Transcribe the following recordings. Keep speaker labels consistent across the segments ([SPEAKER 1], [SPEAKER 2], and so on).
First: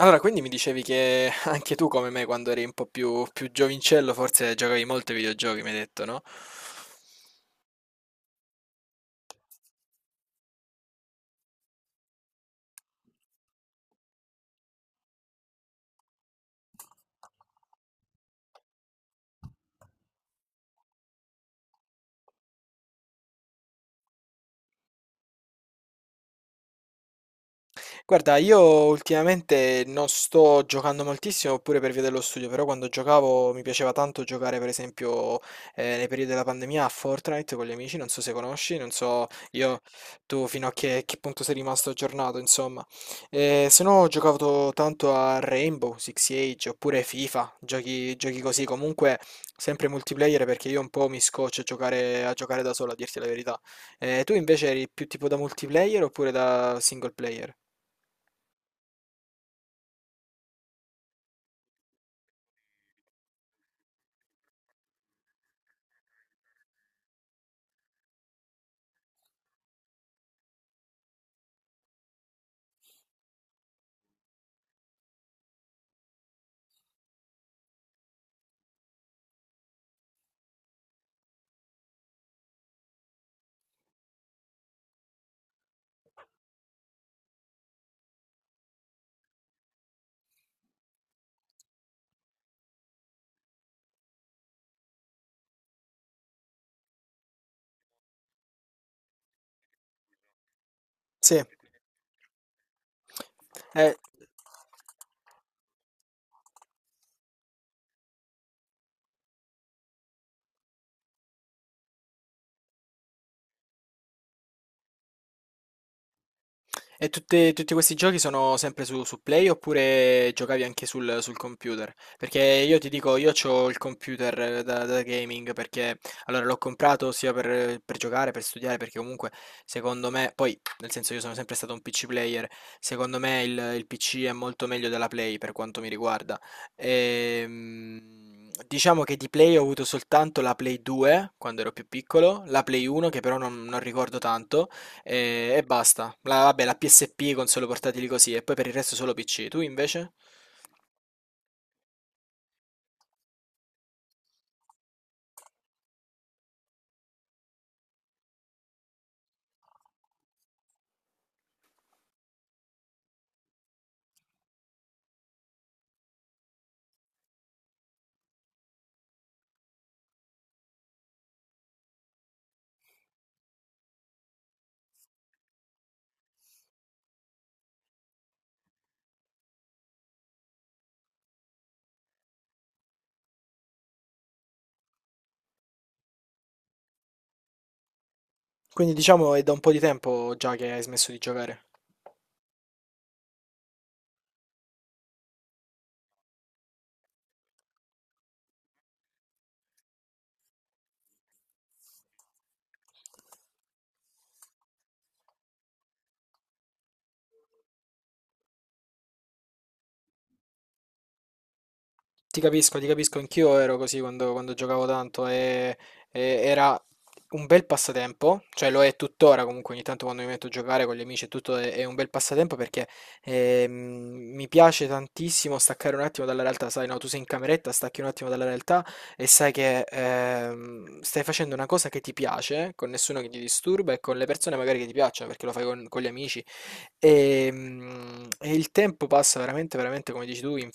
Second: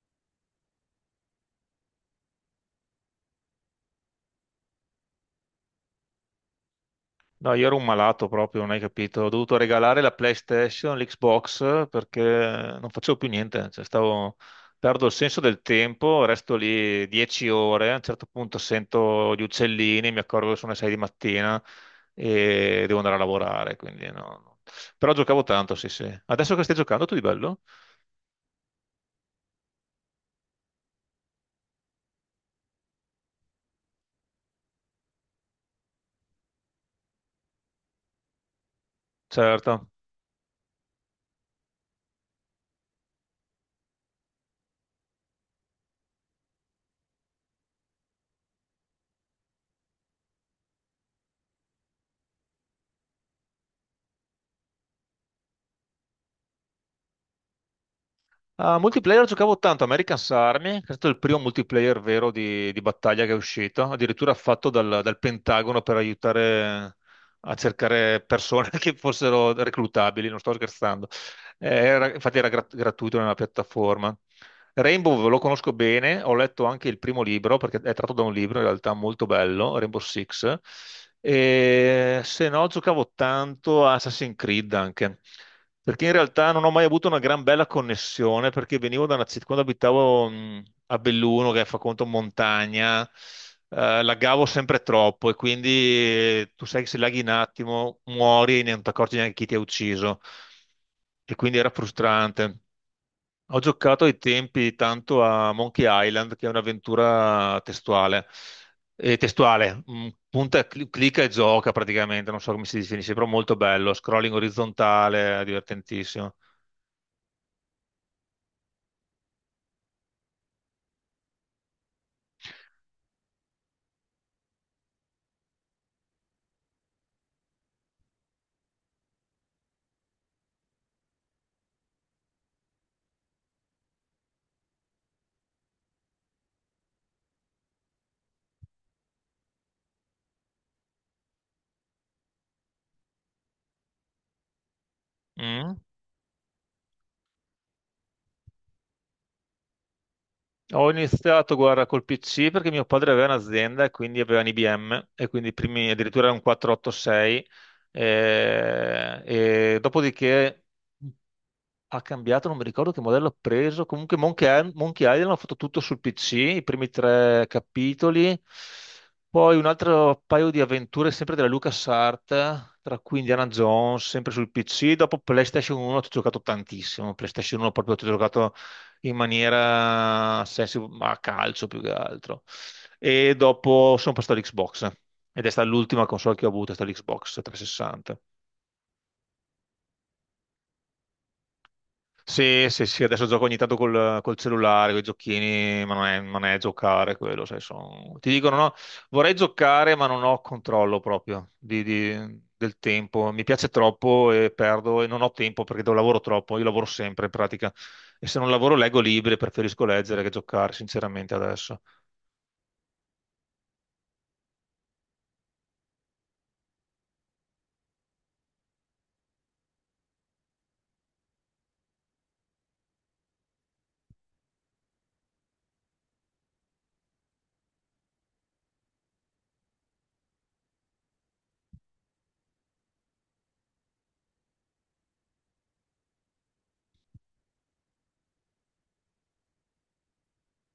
[SPEAKER 1] Allora, quindi mi dicevi che anche tu, come me, quando eri un po' più giovincello, forse giocavi molto ai videogiochi, mi hai detto, no?
[SPEAKER 2] No, io ero un malato proprio, non hai capito. Ho dovuto regalare la PlayStation, l'Xbox perché non facevo più niente. Cioè, stavo. Perdo il senso del tempo, resto lì 10 ore. A un certo punto sento gli uccellini, mi accorgo che sono le 6 di mattina e devo andare a lavorare. Quindi no, no. Però giocavo tanto, sì, sì. Adesso che stai giocando tu di bello?
[SPEAKER 1] Guarda, io ultimamente non sto giocando moltissimo pure per via dello studio, però quando giocavo mi piaceva tanto giocare, per esempio, nei periodi della pandemia a Fortnite con gli amici, non so se conosci, non so io
[SPEAKER 2] Certo.
[SPEAKER 1] tu fino a che punto sei rimasto aggiornato, insomma. Se no ho giocato tanto a Rainbow, Six Siege oppure FIFA, giochi così, comunque sempre multiplayer perché io un po' mi scoccio a giocare da solo, a dirti la verità. Tu invece eri più tipo da multiplayer oppure da single player?
[SPEAKER 2] A multiplayer giocavo tanto, American's Army, che è stato il primo multiplayer vero di battaglia che è uscito, addirittura fatto dal Pentagono per aiutare a cercare persone che fossero reclutabili, non sto scherzando. Infatti era gratuito nella piattaforma. Rainbow lo conosco bene, ho letto anche il primo libro perché è tratto da un libro in realtà molto bello, Rainbow Six. E se no, giocavo tanto a Assassin's Creed anche perché in realtà non ho mai avuto una gran bella connessione perché venivo da una città quando abitavo a Belluno, che fa conto montagna, laggavo sempre troppo e quindi tu sai che se laghi un attimo muori e non ti accorgi neanche chi ti ha ucciso e
[SPEAKER 1] Sì,
[SPEAKER 2] quindi era frustrante. Ho
[SPEAKER 1] eh,
[SPEAKER 2] giocato ai tempi tanto a Monkey Island, che è un'avventura testuale, punta, e clicca e gioca praticamente, non so come si definisce, però molto bello, scrolling orizzontale, divertentissimo.
[SPEAKER 1] e tutti questi giochi sono sempre su, su Play oppure giocavi anche sul, sul computer? Perché io ti dico, io ho il computer da gaming perché allora l'ho comprato sia per giocare, per studiare, perché comunque secondo me, poi nel senso io sono sempre stato un PC player, secondo me il PC è molto meglio della Play per quanto mi riguarda. Ehm, diciamo che di Play ho avuto soltanto la Play 2 quando ero più piccolo, la Play 1 che però non ricordo tanto. E
[SPEAKER 2] Mm.
[SPEAKER 1] basta. La, vabbè, la PSP, console portatili così, e poi per il resto solo PC. Tu invece?
[SPEAKER 2] Ho iniziato, guarda, col PC perché mio padre aveva un'azienda e quindi aveva un IBM e quindi i primi, addirittura era un 486 e dopodiché ha cambiato, non mi ricordo che modello ha preso. Comunque Monkey Island l'ha fatto tutto sul PC, i primi tre capitoli. Poi un altro paio di avventure sempre della LucasArts, tra cui Indiana Jones, sempre sul PC. Dopo PlayStation 1 ci ho giocato tantissimo. PlayStation 1 proprio ci ho giocato ma a calcio più che altro. E dopo sono passato all'Xbox. Ed è stata l'ultima console che ho avuto, è stata l'Xbox 360.
[SPEAKER 1] Quindi diciamo è da un po' di tempo già che hai smesso di giocare.
[SPEAKER 2] Sì, sì, sì, adesso gioco ogni tanto col cellulare, con i giochini, ma non è giocare quello, sai, ti dicono, no, vorrei giocare, ma non ho controllo proprio del tempo. Mi piace troppo e perdo e non ho tempo perché lavoro troppo, io lavoro sempre in pratica. E se non lavoro leggo libri, preferisco leggere che giocare, sinceramente, adesso.
[SPEAKER 1] Ti capisco, anch'io ero così quando, quando giocavo tanto e era un bel passatempo, cioè lo è tuttora comunque ogni tanto quando mi metto a giocare con gli amici e tutto è un bel passatempo perché ehm, mi piace tantissimo staccare un attimo dalla realtà, sai, no, tu sei in cameretta, stacchi un attimo dalla realtà e sai che stai facendo una cosa che ti piace, con nessuno che ti disturba e con le persone magari che ti piacciono perché lo fai con gli amici. E, e il tempo passa veramente, veramente, come dici tu,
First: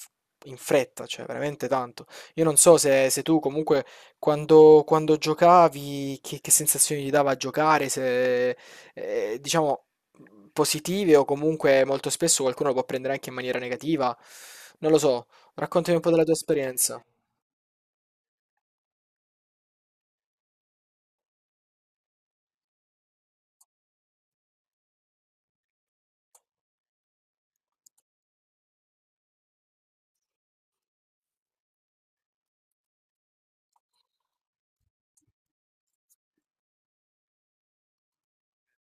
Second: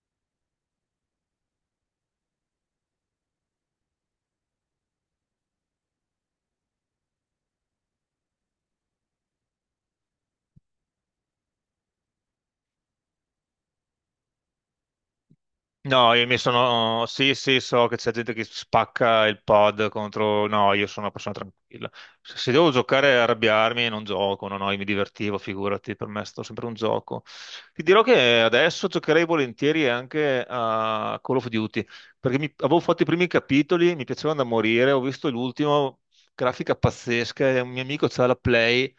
[SPEAKER 1] in fretta, cioè veramente tanto. Io non so se, se tu comunque quando, quando giocavi che sensazioni ti dava a giocare, se diciamo positive o comunque molto spesso qualcuno lo può prendere anche in maniera negativa. Non lo so, raccontami un po'
[SPEAKER 2] No,
[SPEAKER 1] della
[SPEAKER 2] io
[SPEAKER 1] tua
[SPEAKER 2] mi
[SPEAKER 1] esperienza.
[SPEAKER 2] sono. Sì, sì, so che c'è gente che spacca il pod contro. No, io sono una persona tranquilla. Se devo giocare e arrabbiarmi, non gioco. No, no, io mi divertivo, figurati, per me è stato sempre un gioco. Ti dirò che adesso giocherei volentieri anche a Call of Duty, perché avevo fatto i primi capitoli, mi piacevano da morire. Ho visto l'ultimo, grafica pazzesca, e un mio amico c'ha la Play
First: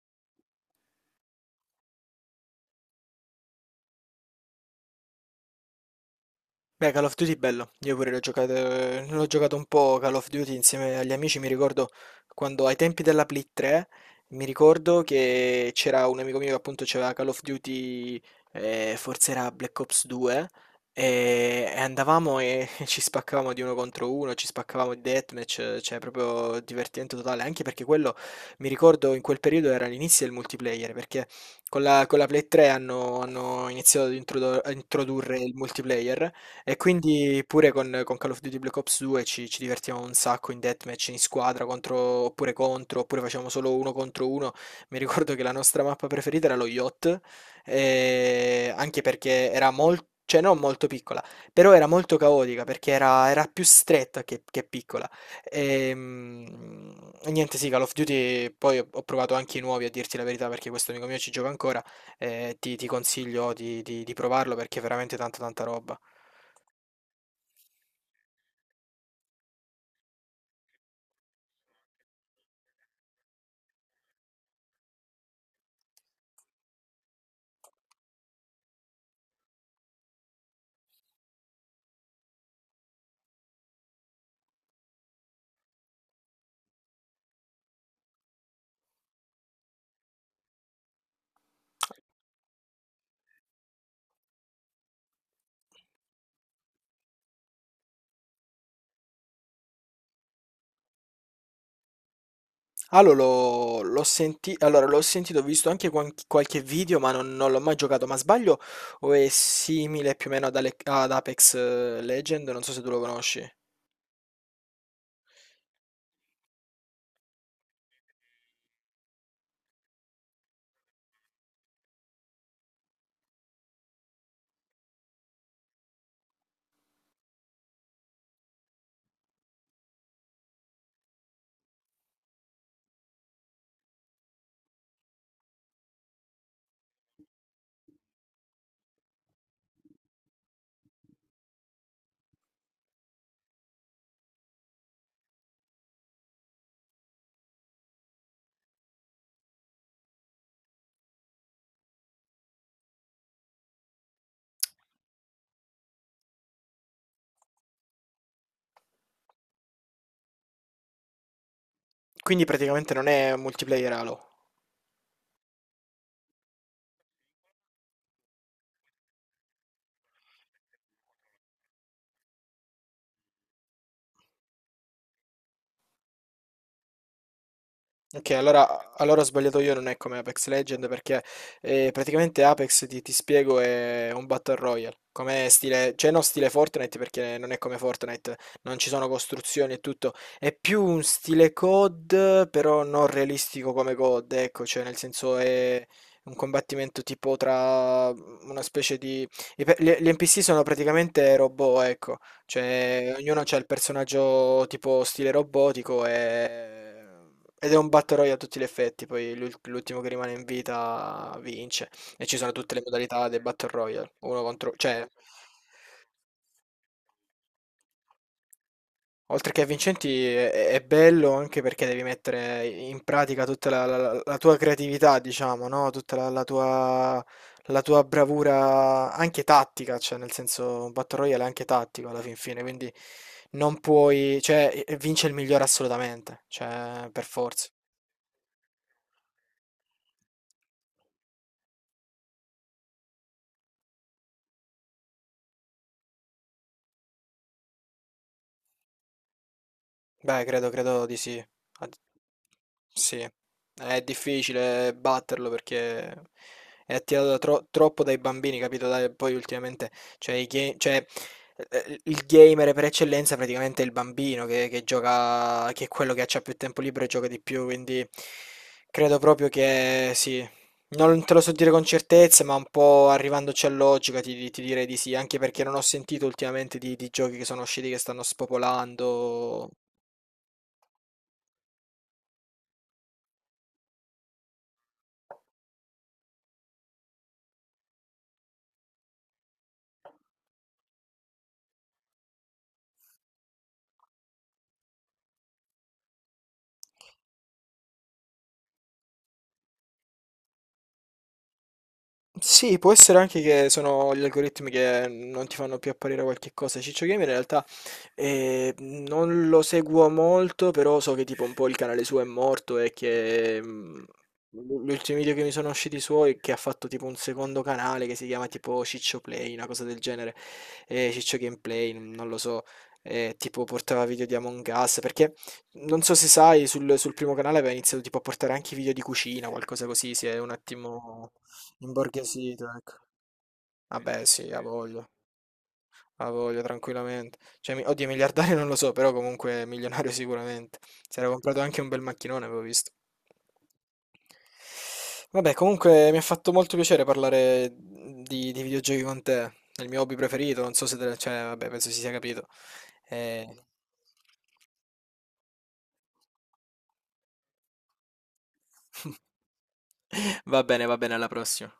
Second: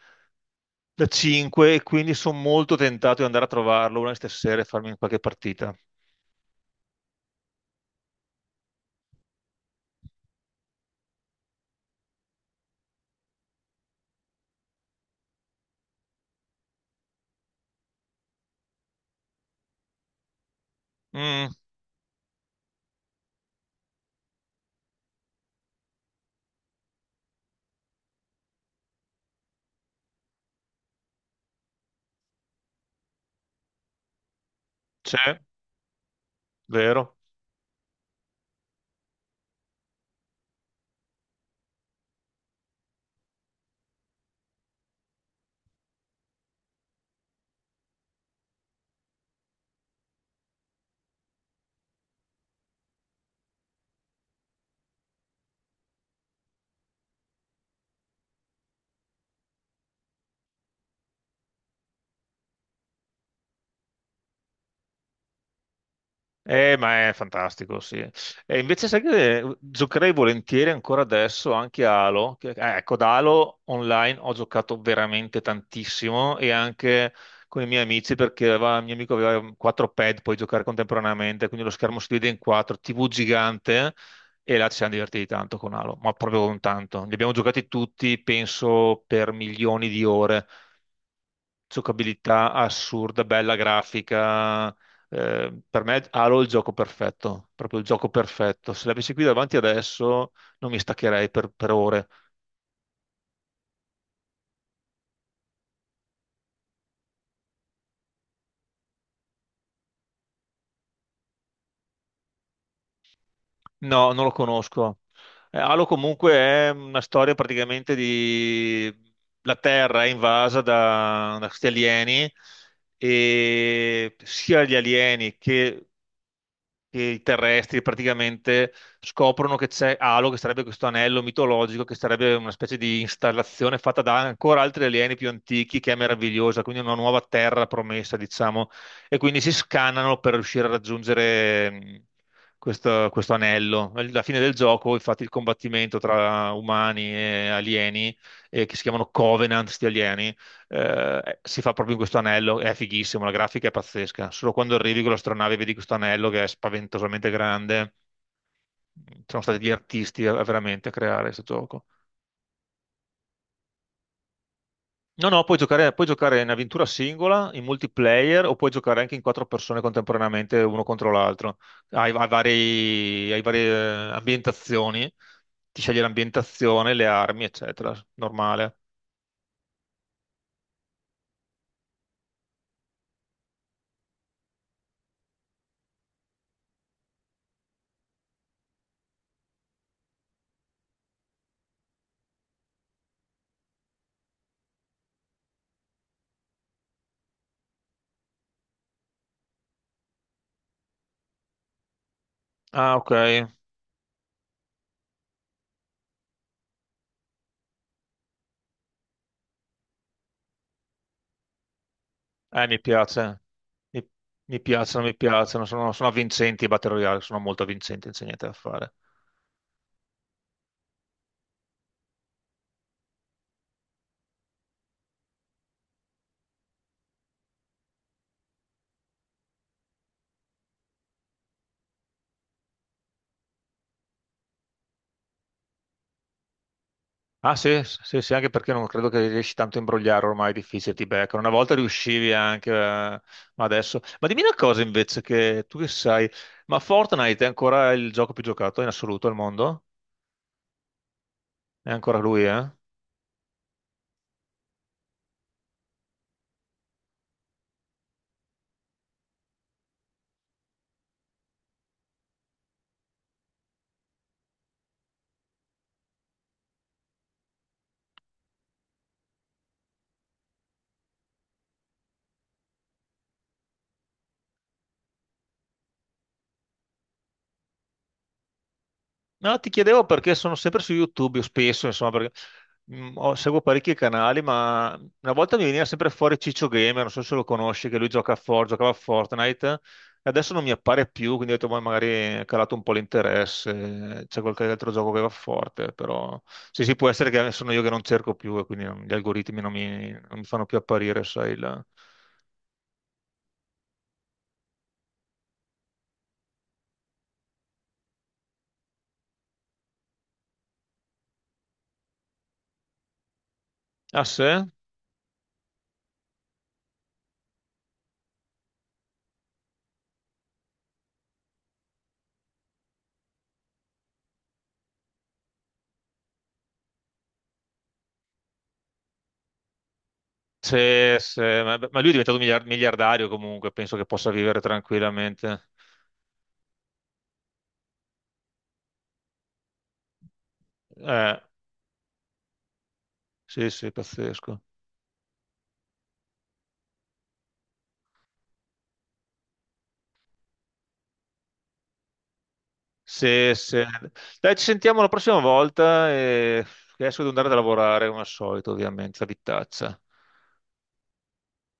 [SPEAKER 2] da 5, e quindi sono molto tentato di andare a trovarlo una di queste sere e farmi qualche partita.
[SPEAKER 1] Beh, Call of Duty bello, io pure l'ho giocato un po' Call of Duty insieme agli amici, mi ricordo quando ai tempi della Play 3, mi ricordo che c'era un amico mio che appunto c'aveva Call of Duty, forse era Black Ops 2,
[SPEAKER 2] Mm.
[SPEAKER 1] e andavamo e ci spaccavamo di uno contro uno, ci spaccavamo di deathmatch, cioè proprio divertimento totale, anche perché quello, mi ricordo in quel periodo era l'inizio del multiplayer, perché con la Play 3 hanno, hanno iniziato a introdurre
[SPEAKER 2] C'è?
[SPEAKER 1] il multiplayer e
[SPEAKER 2] Vero?
[SPEAKER 1] quindi pure con Call of Duty Black Ops 2 ci, ci divertiamo un sacco in deathmatch, in squadra, contro, oppure facciamo solo uno contro uno. Mi ricordo che la nostra mappa preferita era lo yacht, anche perché era molto, cioè non molto piccola, però era molto caotica perché era, era più stretta che piccola. Ehm, Niente, sì, Call of Duty, poi ho, ho provato anche i nuovi a dirti la verità perché questo amico mio ci gioca ancora, ti, ti consiglio di provarlo perché è veramente tanta tanta roba.
[SPEAKER 2] Ma è fantastico, sì. E invece sai che giocherei volentieri ancora adesso anche a Halo. Ecco, ad Halo online ho giocato veramente tantissimo e anche con i miei amici perché il mio amico aveva quattro pad, puoi giocare contemporaneamente, quindi lo schermo si divide in quattro, TV gigante e là ci siamo divertiti tanto con Halo, ma proprio con tanto. Li abbiamo giocati tutti, penso, per milioni di ore. Giocabilità assurda, bella grafica. Per me Halo è il gioco perfetto, proprio il gioco perfetto. Se l'avessi qui davanti adesso non mi staccherei per ore.
[SPEAKER 1] Allora, l'ho sentito, ho visto anche qualche video, ma non, non l'ho mai giocato. Ma sbaglio? O è simile più o meno ad, ad Apex Legend? Non so se tu lo conosci.
[SPEAKER 2] No, non lo conosco. Halo comunque è una storia praticamente di. La Terra è invasa da questi alieni e sia gli alieni che i terrestri praticamente scoprono che c'è Halo, che sarebbe questo anello mitologico, che sarebbe una specie di installazione fatta da ancora altri alieni più antichi, che è meravigliosa, quindi una nuova terra promessa, diciamo, e quindi si scannano per riuscire a raggiungere questo anello. Alla fine del gioco, infatti, il combattimento tra umani e alieni, che si chiamano Covenant, sti alieni, si fa proprio in questo anello, è fighissimo, la grafica è pazzesca. Solo quando arrivi con l'astronave e vedi questo anello che è spaventosamente grande. Sono stati gli artisti veramente a creare questo gioco.
[SPEAKER 1] Quindi praticamente non è multiplayer Halo.
[SPEAKER 2] No, no, puoi giocare in avventura singola, in multiplayer o puoi giocare anche in quattro persone contemporaneamente, uno contro l'altro. Hai varie ambientazioni, ti scegli l'ambientazione, le armi, eccetera.
[SPEAKER 1] Ok,
[SPEAKER 2] Normale.
[SPEAKER 1] allora ho sbagliato io, non è come Apex Legend perché praticamente Apex, ti spiego, è un Battle Royale, come stile, cioè non stile Fortnite perché non è come Fortnite, non ci sono costruzioni e tutto, è più un stile COD però non realistico come COD, ecco, cioè nel senso è un combattimento tipo tra una specie di... Gli, gli NPC sono praticamente robot, ecco,
[SPEAKER 2] Ah,
[SPEAKER 1] cioè
[SPEAKER 2] ok.
[SPEAKER 1] ognuno ha il personaggio tipo stile robotico e... Ed è un battle royale a tutti gli effetti, poi l'ultimo che rimane in vita vince. E ci sono tutte
[SPEAKER 2] Mi
[SPEAKER 1] le modalità del
[SPEAKER 2] piace,
[SPEAKER 1] battle
[SPEAKER 2] mi,
[SPEAKER 1] royale, uno contro... cioè,
[SPEAKER 2] mi piacciono, sono avvincenti i Battle Royale, sono molto avvincenti, non c'è niente da fare.
[SPEAKER 1] oltre che vincenti è bello anche perché devi mettere in pratica tutta la, la tua creatività, diciamo, no? Tutta la, la tua bravura anche tattica, cioè nel senso un battle royale è anche tattico alla fin fine, quindi non puoi... cioè, vince il migliore assolutamente, cioè, per
[SPEAKER 2] Ah
[SPEAKER 1] forza.
[SPEAKER 2] sì, sì, sì, anche perché non credo che riesci tanto a imbrogliare ormai, è difficile, ti beccano. Una volta riuscivi anche, ma adesso. Ma dimmi una cosa invece, che tu che sai, ma Fortnite è ancora il gioco più giocato in assoluto al mondo?
[SPEAKER 1] Beh, credo, credo di sì.
[SPEAKER 2] È
[SPEAKER 1] Ad-
[SPEAKER 2] ancora lui, eh?
[SPEAKER 1] Sì, è difficile batterlo perché è attirato da troppo dai bambini, capito? Dai, poi ultimamente, cioè, il gamer per eccellenza praticamente è il bambino che gioca, che è quello che ha più tempo libero e gioca di più, quindi credo proprio che sì. Non te lo so dire con certezza, ma un po' arrivandoci a logica ti, ti direi di sì, anche perché non ho sentito ultimamente di giochi che sono usciti che stanno
[SPEAKER 2] No, ti
[SPEAKER 1] spopolando.
[SPEAKER 2] chiedevo perché sono sempre su YouTube, io spesso, insomma, perché seguo parecchi canali, ma una volta mi veniva sempre fuori Ciccio Gamer, non so se lo conosci, che lui giocava a Fortnite, e adesso non mi appare più, quindi ho detto, "Ma magari è calato un po' l'interesse, c'è qualche altro gioco che va forte, però sì, sì, può essere che sono io che non cerco più e quindi gli algoritmi non mi fanno più apparire, sai, il."
[SPEAKER 1] Sì, può essere anche che sono gli algoritmi che non ti fanno più apparire qualche cosa. Ciccio Gamer in realtà non lo seguo molto, però so che tipo un po' il canale suo è morto e che
[SPEAKER 2] Ah, sì?
[SPEAKER 1] l'ultimo video che mi sono usciti suoi è che ha fatto tipo un secondo canale che si chiama tipo Ciccio Play, una cosa del genere, Ciccio Gameplay, non lo so, tipo portava video di Among Us, perché non so se sai, sul, sul primo canale aveva iniziato tipo a portare anche video di cucina, qualcosa così, si è un
[SPEAKER 2] Sì,
[SPEAKER 1] attimo...
[SPEAKER 2] sì, ma lui è diventato
[SPEAKER 1] Imborghesito, ecco.
[SPEAKER 2] miliardario comunque, penso che
[SPEAKER 1] Vabbè,
[SPEAKER 2] possa
[SPEAKER 1] sì, ha
[SPEAKER 2] vivere
[SPEAKER 1] Sì. voglia,
[SPEAKER 2] tranquillamente.
[SPEAKER 1] ha voglia tranquillamente. Cioè, mi- oddio, miliardario non lo so, però comunque milionario sicuramente. Si era
[SPEAKER 2] Eh,
[SPEAKER 1] comprato anche un bel macchinone, avevo visto.
[SPEAKER 2] Sì, sì, pazzesco.
[SPEAKER 1] Vabbè, comunque mi ha fatto molto piacere parlare di videogiochi con te. È il mio hobby preferito, non so se te, cioè, vabbè, penso si sia capito. Eh,
[SPEAKER 2] Sì, sì. Dai, ci sentiamo la prossima volta e adesso devo andare a lavorare come al solito, ovviamente, la vitaccia.
[SPEAKER 1] Va bene, alla prossima.